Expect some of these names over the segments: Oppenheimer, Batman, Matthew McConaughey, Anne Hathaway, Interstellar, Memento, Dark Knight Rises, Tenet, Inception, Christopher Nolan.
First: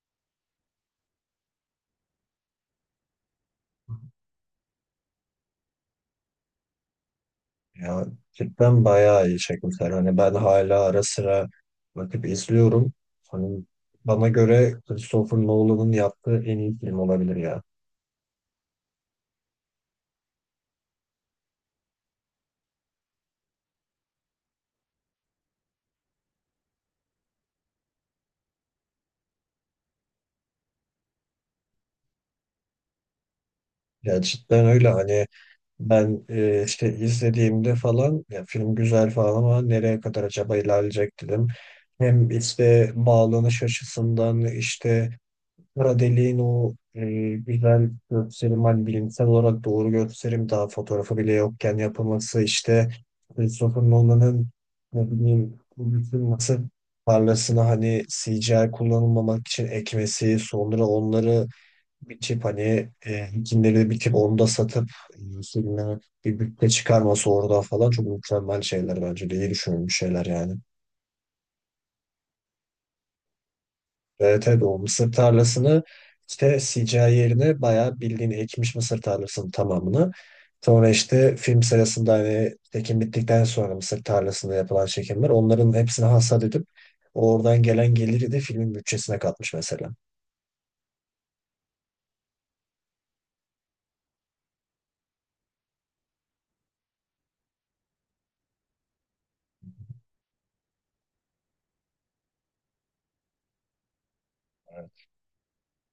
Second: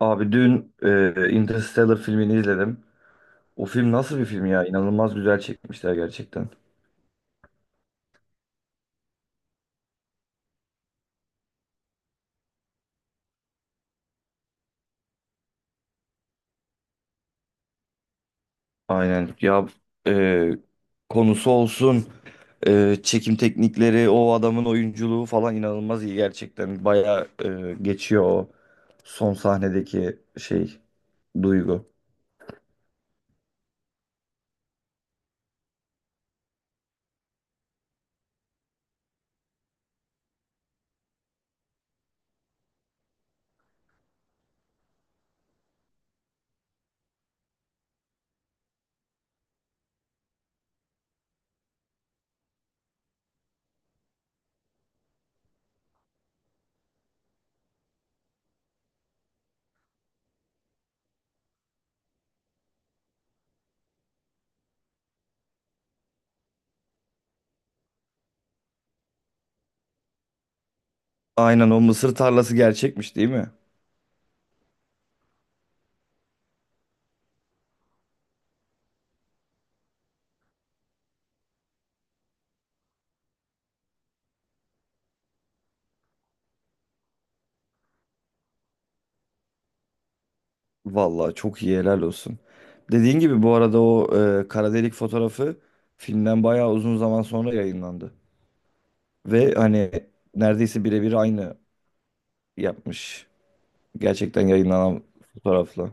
Abi dün Interstellar filmini izledim. O film nasıl bir film ya? İnanılmaz güzel çekmişler gerçekten. Ya cidden bayağı iyi çekmişler. Hani ben hala ara sıra bakıp izliyorum. Hani bana göre Christopher Nolan'ın yaptığı en iyi film olabilir ya. Aynen ya, e, konusu olsun, çekim teknikleri, o adamın oyunculuğu falan inanılmaz iyi gerçekten. Bayağı geçiyor o son sahnedeki şey, duygu. Ya cidden öyle hani ben işte izlediğimde falan ya film güzel falan ama nereye kadar acaba ilerleyecek dedim. Hem işte bağlanış açısından işte kara deliğin o güzel gösterim, hani bilimsel olarak doğru gösterim daha fotoğrafı bile yokken yapılması, işte Christopher Nolan'ın ne bileyim bu bütün nasıl parlasını hani CGI kullanılmamak için ekmesi, sonra onları biçip hani ikinleri biçip onu da satıp e, filme bir bütçe çıkarması orada falan çok mükemmel şeyler, bence de iyi düşünülmüş şeyler yani. Aynen, o mısır tarlası gerçekmiş değil mi? Evet, tabii o mısır tarlasını işte sikaye yerine bayağı bildiğin ekmiş, mısır tarlasının tamamını. Sonra işte film sırasında hani çekim bittikten sonra mısır tarlasında yapılan çekimler, onların hepsini hasat edip oradan gelen geliri de filmin bütçesine katmış mesela. Vallahi çok iyi, helal olsun. Dediğin gibi bu arada o kara delik fotoğrafı filmden bayağı uzun zaman sonra yayınlandı. Ve hani neredeyse birebir aynı yapmış. Gerçekten yayınlanan fotoğrafla.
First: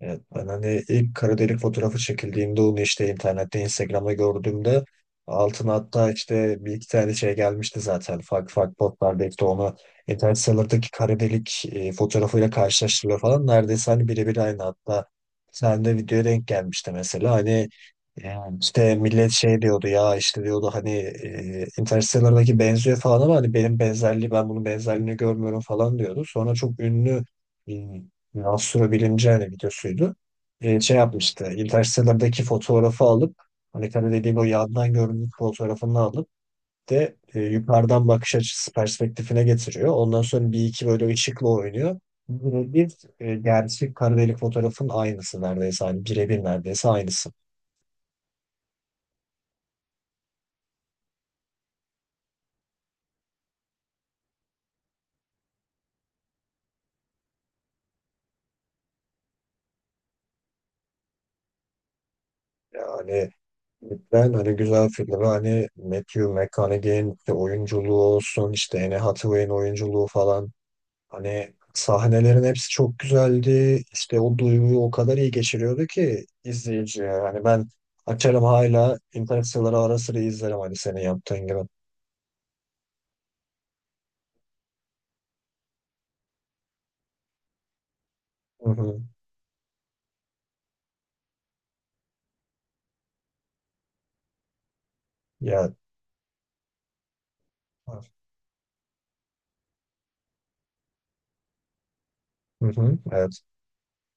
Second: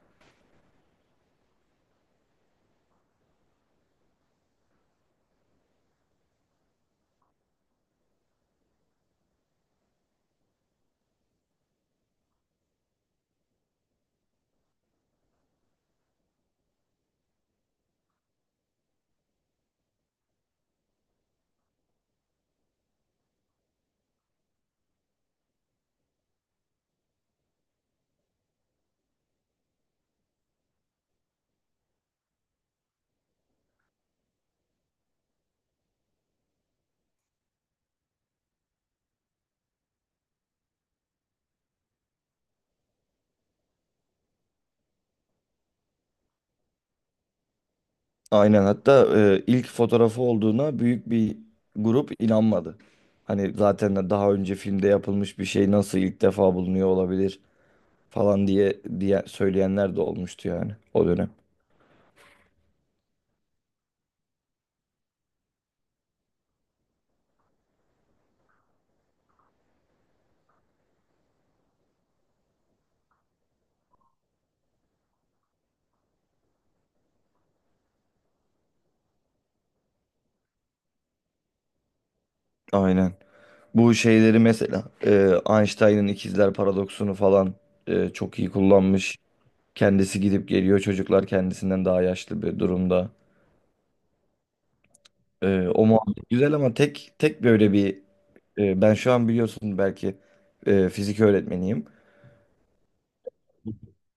Evet, ben hani ilk kara delik fotoğrafı çekildiğinde onu işte internette Instagram'da gördüğümde altına hatta işte bir iki tane şey gelmişti zaten, farklı farklı botlarda işte onu internet sitelerindeki kara delik fotoğrafıyla karşılaştırıyor falan, neredeyse hani birebir aynı, hatta sen de videoya denk gelmişti mesela. Hani yani işte millet şey diyordu ya, işte diyordu hani Interstellar'daki benziyor falan, ama hani ben bunun benzerliğini görmüyorum falan diyordu. Sonra çok ünlü astrobilimci hani videosuydu. Şey yapmıştı. Interstellar'daki fotoğrafı alıp, hani tabii dediğim o yandan görüntü fotoğrafını alıp de yukarıdan bakış açısı perspektifine getiriyor. Ondan sonra bir iki böyle ışıkla oynuyor. Bu bir gerçek kara delik fotoğrafın aynısı neredeyse. Hani birebir neredeyse aynısı. Aynen, hatta ilk fotoğrafı olduğuna büyük bir grup inanmadı. Hani zaten de daha önce filmde yapılmış bir şey nasıl ilk defa bulunuyor olabilir falan diye söyleyenler de olmuştu yani o dönem. Yani ben hani güzel filmi, hani Matthew McConaughey'in işte oyunculuğu olsun, işte Anne Hathaway'in oyunculuğu falan, hani sahnelerin hepsi çok güzeldi. İşte o duyguyu o kadar iyi geçiriyordu ki izleyiciye. Hani ben açarım hala Interstellar'ı ara sıra izlerim, hani senin yaptığın gibi. Aynen. Bu şeyleri mesela Einstein'ın ikizler paradoksunu falan çok iyi Hı hı. kullanmış. Kendisi gidip geliyor. Çocuklar kendisinden daha yaşlı bir durumda. Ya O muhabbet güzel ama tek tek böyle bir ben şu an biliyorsun belki fizik öğretmeniyim. hı hı. Evet.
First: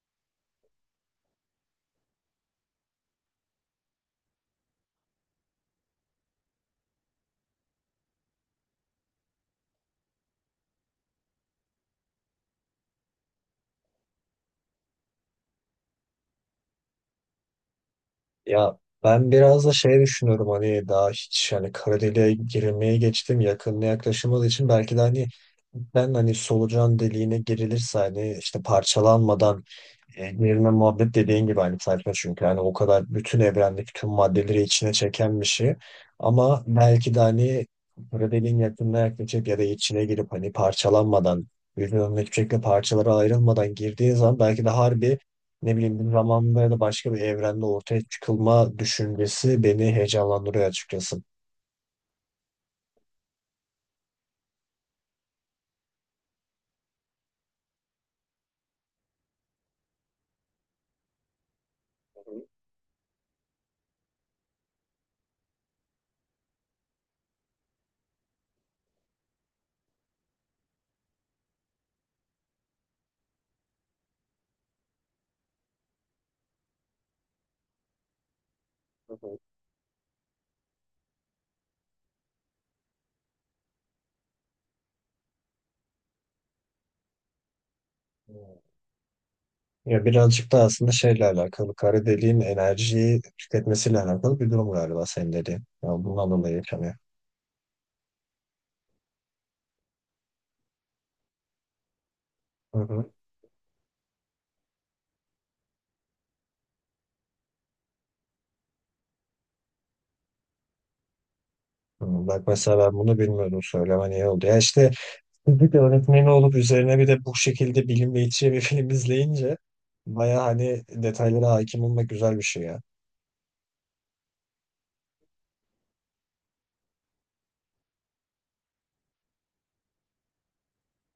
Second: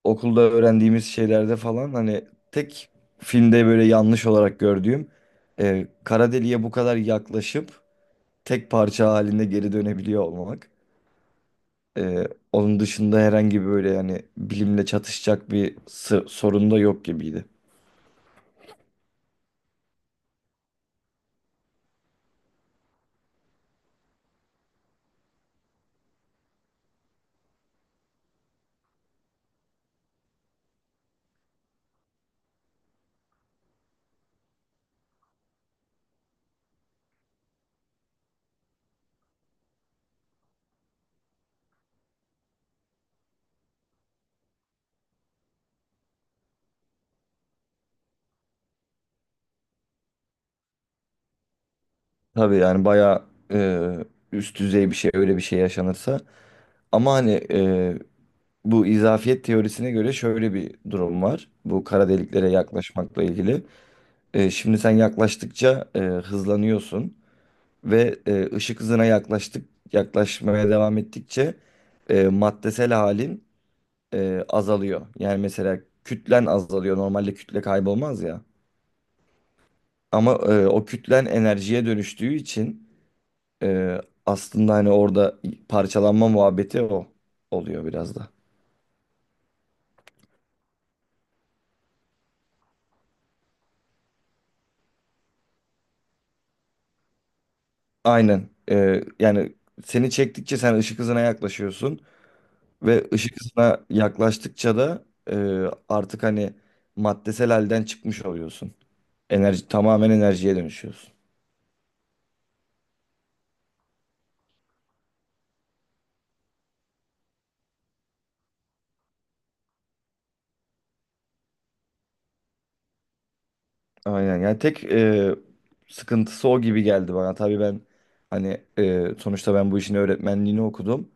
Okulda öğrendiğimiz şeylerde falan hani tek filmde böyle yanlış olarak gördüğüm, kara deliğe bu kadar yaklaşıp tek parça halinde geri dönebiliyor olmak. Onun dışında herhangi böyle yani bilimle çatışacak bir sorun da yok gibiydi. Ya ben biraz da şey düşünüyorum, hani daha hiç hani kara deliğe girilmeye, geçtim yakınına yaklaşılmadığı için belki de hani, ben hani solucan deliğine girilirse hani işte parçalanmadan, evrenle muhabbet dediğin gibi aynı sayfa, çünkü yani o kadar bütün evrendeki tüm maddeleri içine çeken bir şey, ama belki de hani böyle dediğin yakınına yaklaşıp ya da içine girip hani parçalanmadan, birbirinden hiçbir şekilde parçalara ayrılmadan girdiği zaman, belki de harbi ne bileyim bir zamanda ya da başka bir evrende ortaya çıkılma düşüncesi beni heyecanlandırıyor açıkçası. Tabii yani bayağı e, üst düzey bir şey öyle bir şey yaşanırsa. Ama hani bu izafiyet teorisine göre şöyle bir durum var. Bu kara deliklere yaklaşmakla ilgili. Şimdi sen yaklaştıkça hızlanıyorsun ve ışık hızına yaklaştık yaklaşmaya devam ettikçe maddesel halin azalıyor. Yani mesela kütlen azalıyor. Normalde kütle kaybolmaz ya. Hı hı. Ama o kütlen enerjiye dönüştüğü için e, aslında hani orada parçalanma muhabbeti o oluyor biraz da. Ya birazcık da aslında şeyle alakalı, kara deliğin enerjiyi tüketmesiyle alakalı bir durum galiba senin dediğin. Ya bundan dolayı yaşanıyor. Aynen. Yani seni çektikçe sen ışık hızına yaklaşıyorsun Hı ve hı. ışık hızına yaklaştıkça da e, artık hani maddesel halden çıkmış oluyorsun. Enerji, tamamen enerjiye dönüşüyorsun. Hı, bak mesela ben bunu bilmiyordum, söylemen iyi oldu. Ya işte fizik öğretmeni olup üzerine bir de bu şekilde bilim iç içe bir film izleyince, baya hani detaylara hakim olmak güzel bir şey ya. Aynen yani tek sıkıntısı o gibi geldi bana. Tabii ben hani, sonuçta ben bu işin öğretmenliğini okudum.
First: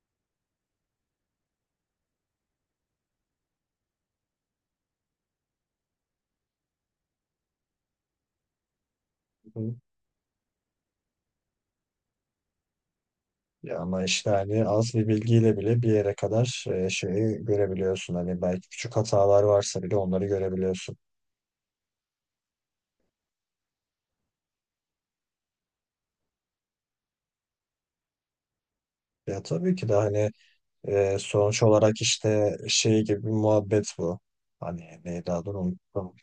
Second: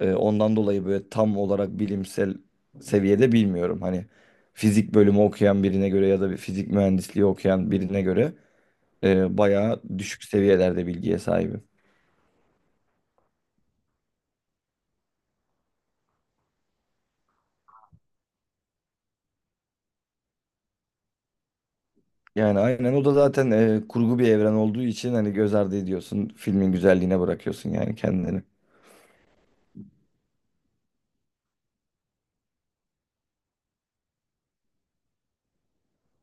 Ondan dolayı böyle tam olarak bilimsel seviyede bilmiyorum. Hani fizik bölümü okuyan birine göre ya da bir fizik mühendisliği okuyan birine göre bayağı düşük seviyelerde bilgiye sahibim. Ya ama işte hani az bir bilgiyle bile bir yere kadar şeyi görebiliyorsun. Hani belki küçük hatalar varsa bile onları görebiliyorsun. Yani aynen, o da zaten kurgu bir evren olduğu için hani göz ardı ediyorsun. Filmin güzelliğine bırakıyorsun yani kendini. Ya tabii ki de hani sonuç olarak işte şey gibi bir muhabbet bu. Hani neydi adını unuttum.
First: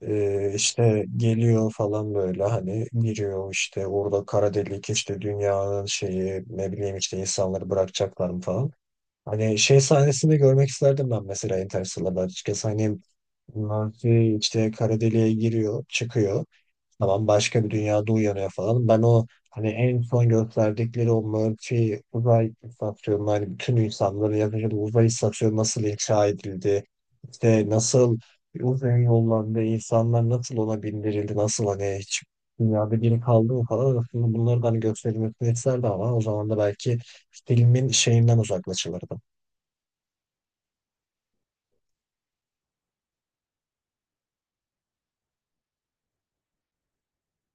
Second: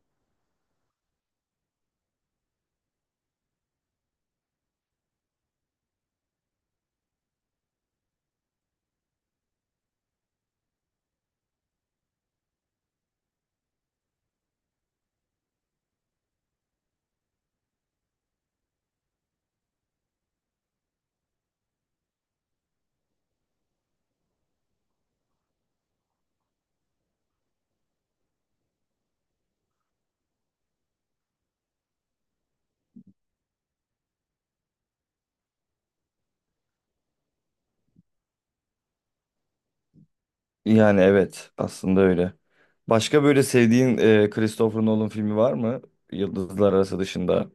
İşte geliyor falan böyle, hani giriyor işte orada kara delik, işte dünyanın şeyi ne bileyim, işte insanları bırakacaklar mı falan. Hani şey sahnesini görmek isterdim ben mesela Interstellar'da açıkçası. Hani bunlar şey işte kara deliğe giriyor, çıkıyor. Tamam başka bir dünyada uyanıyor falan. Ben o hani en son gösterdikleri o Murphy uzay istasyonu, hani bütün insanların yaşadığı uzay istasyonu nasıl inşa edildi? İşte nasıl uzay yollarında insanlar nasıl ona bindirildi? Nasıl hani hiç dünyada biri kaldı mı falan. Aslında bunları da hani gösterilmesini isterdi, ama o zaman da belki filmin şeyinden uzaklaşılırdı. Yani evet, aslında öyle. Başka böyle sevdiğin Christopher Nolan filmi var mı? Yıldızlar Arası dışında.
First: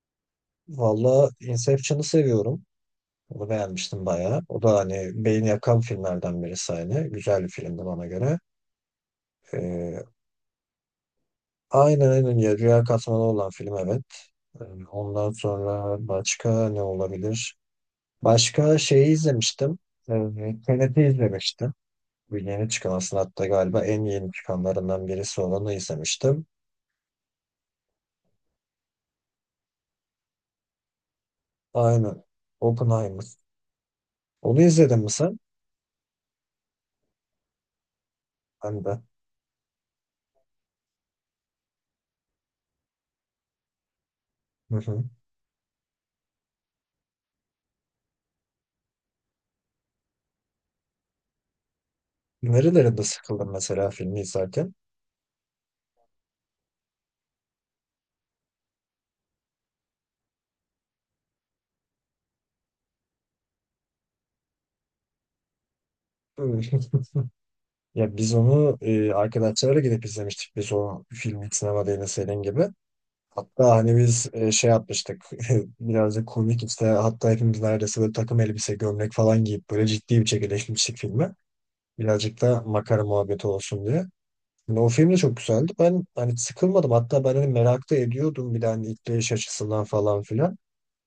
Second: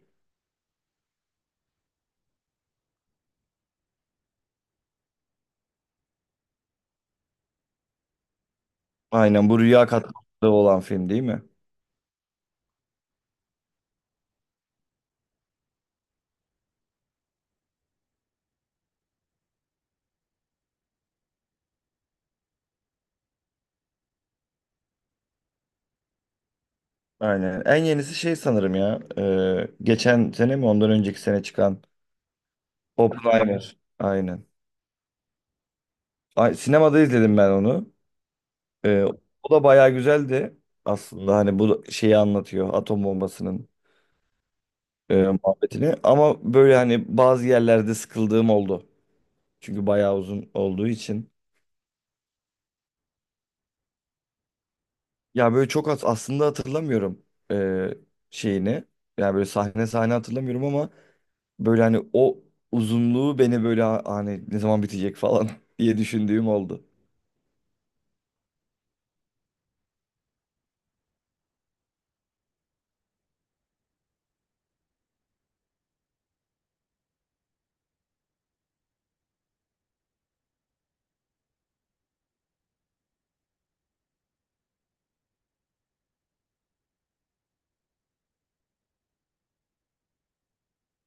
Valla Inception'ı seviyorum. Onu beğenmiştim bayağı. O da hani beyin yakan filmlerden birisi hani. Güzel bir filmdi bana göre. Aynen, bu rüya Ee, katmanında olan film değil mi? aynen aynen ya, Rüya Katmanı olan film, evet. Ee, Ondan sonra başka ne olabilir? Başka şeyi izlemiştim. Tenet'i izlemiştim. Bu yeni çıkan, aslında hatta galiba en yeni çıkanlarından birisi olanı izlemiştim. Aynen. En yenisi şey sanırım ya, geçen sene mi ondan önceki sene çıkan Aynen. Oppenheimer. Oppenheimer. Aynen. Onu izledin mi sen? Ay, sinemada izledim ben onu. Ben de. E, O da bayağı güzeldi aslında. Hani bu şeyi anlatıyor, atom bombasının Hı hı. e, muhabbetini. Ama böyle hani bazı yerlerde sıkıldığım oldu. Çünkü bayağı uzun olduğu için. Nerelerinde sıkıldın mesela filmi izlerken? Ya böyle çok az aslında hatırlamıyorum eee, şeyini. Yani böyle sahne sahne hatırlamıyorum ama böyle hani o uzunluğu beni böyle hani ne zaman bitecek falan diye düşündüğüm oldu. Ya biz onu arkadaşlarla gidip izlemiştik. Biz o filmi sinemada, yine senin gibi. Hatta hani biz şey yapmıştık. Birazcık komik işte. Hatta hepimiz neredeyse böyle takım elbise, gömlek falan giyip böyle ciddi bir şekilde işlemiştik filmi. Birazcık da makara muhabbeti olsun diye. Yani o film de çok güzeldi. Ben hani sıkılmadım. Hatta ben hani merak da ediyordum, bir de hani işleyiş açısından falan filan.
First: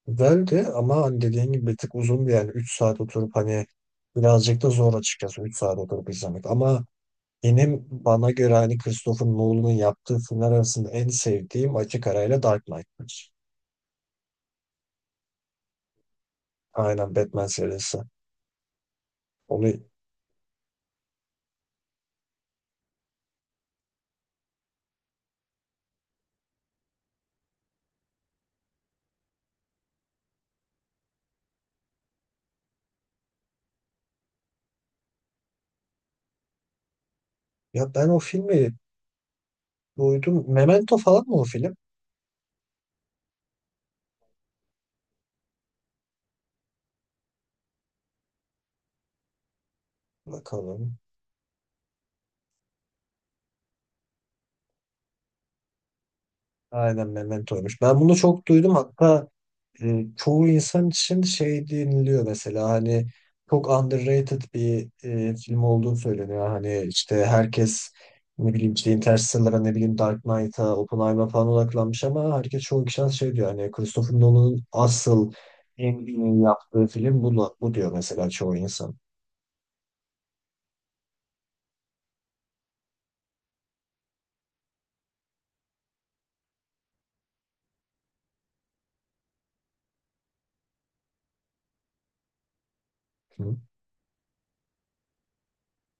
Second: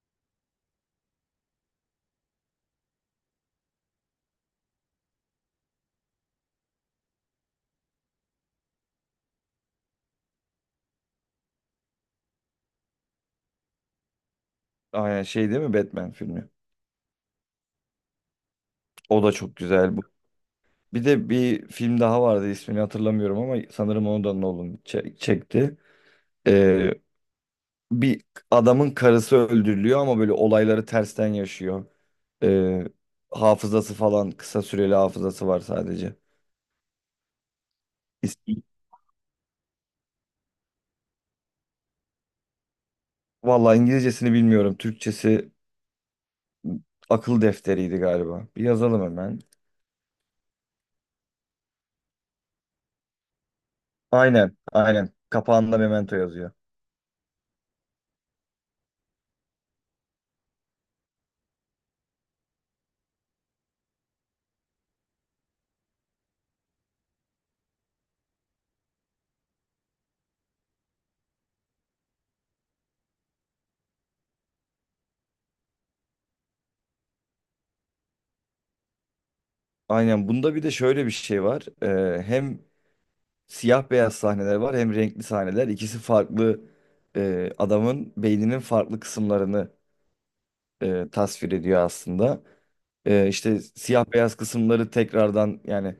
Güzeldi ama hani dediğin gibi bir tık uzundu, yani 3 saat oturup hani, birazcık da zor açıkçası 3 saat oturup izlemek. Ama bana göre hani Christopher Nolan'ın yaptığı filmler arasında en sevdiğim açık arayla Dark Knight'tır. Aynen şey değil mi, Batman filmi? Aynen, Batman serisi. O da çok Onu, güzel bu. Bir de bir film daha vardı, ismini hatırlamıyorum ama sanırım onu da Nolan çekti. Eee, Bir adamın karısı öldürülüyor ama böyle olayları tersten yaşıyor. Eee, Hafızası falan, kısa süreli hafızası var sadece. ya ben o filmi duydum. Memento falan mı o film? Vallahi İngilizcesini bilmiyorum. Türkçesi akıl defteriydi galiba. Bir yazalım hemen. Bakalım. Aynen, aynen. Kapağında Memento yazıyor. Aynen, Memento'ymuş. Ben bunu çok duydum. Hatta çoğu insan için şey deniliyor mesela, hani çok underrated bir film olduğu söyleniyor. Hani işte herkes ne bileyim işte Interstellar'a, ne bileyim Dark Knight'a, Oppenheimer'a falan odaklanmış, ama herkes, çoğu kişi şey diyor, hani Christopher Nolan'ın asıl en iyi yaptığı film bu, bu diyor mesela çoğu insan. Aynen. Bunda bir de şöyle bir şey var. Hem siyah beyaz sahneler var hem renkli sahneler. İkisi farklı, adamın beyninin farklı kısımlarını tasvir ediyor aslında. Hı. İşte siyah beyaz kısımları tekrardan, yani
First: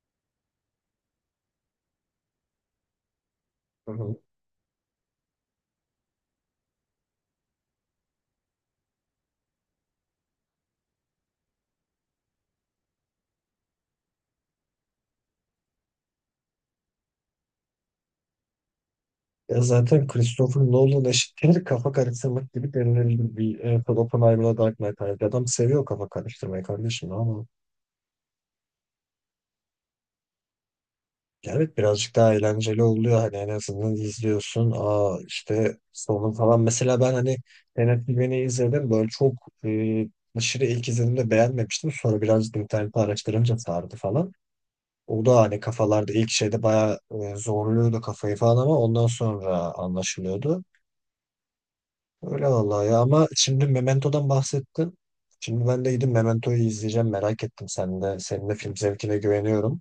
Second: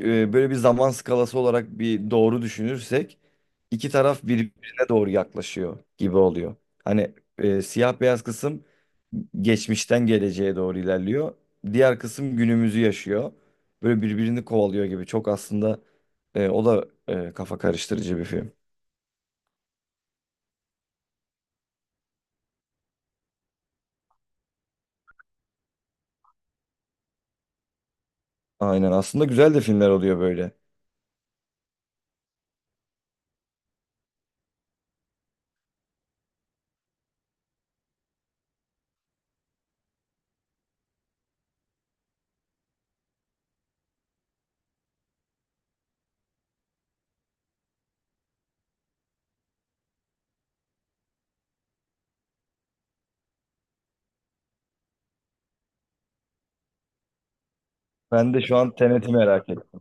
böyle bir zaman skalası olarak bir doğru düşünürsek iki Hı hı. taraf birbirine doğru yaklaşıyor gibi oluyor. Hani siyah beyaz kısım geçmişten geleceğe doğru ilerliyor. Diğer kısım günümüzü yaşıyor. Böyle birbirini kovalıyor gibi. Çok aslında, o da kafa karıştırıcı bir film. Ya zaten Christopher Nolan eşittir kafa karıştırmak gibi denilebilir, bir Oppenheimer'la Dark Knight Rises. Adam seviyor kafa karıştırmayı kardeşim ama, Aynen, aslında güzel de filmler oluyor böyle. ya evet birazcık daha eğlenceli oluyor, hani en azından izliyorsun. Aa işte sonu falan, mesela ben hani Tenet izledim böyle çok e, aşırı, ilk izlediğimde beğenmemiştim, sonra birazcık internette araştırınca sardı falan. O da hani kafalarda ilk şeyde bayağı zorluyordu kafayı falan, ama ondan sonra anlaşılıyordu. Öyle vallahi ya, ama şimdi Memento'dan bahsettin. Şimdi ben de gidip Memento'yu izleyeceğim, merak ettim, sen de. Ben de Senin de şu an film Tenet'i zevkine merak güveniyorum. ettim.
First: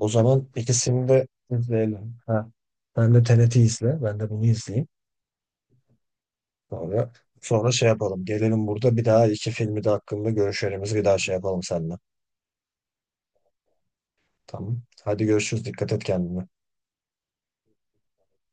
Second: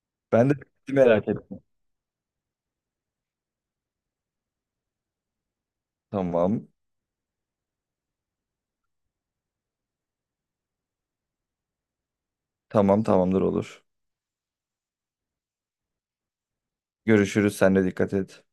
O zaman Ben de Tenet'i ikisini de merak ettim. izleyelim. Ha. Sen de TRT izle. Ben de bunu izleyeyim. Tamam. Sonra sonra şey yapalım. Gelelim burada bir daha, iki filmi de hakkında görüşlerimizi bir daha şey yapalım seninle. Tamam, tamamdır, olur. Tamam. Hadi görüşürüz. Dikkat et kendine. Görüşürüz. Sen de dikkat et.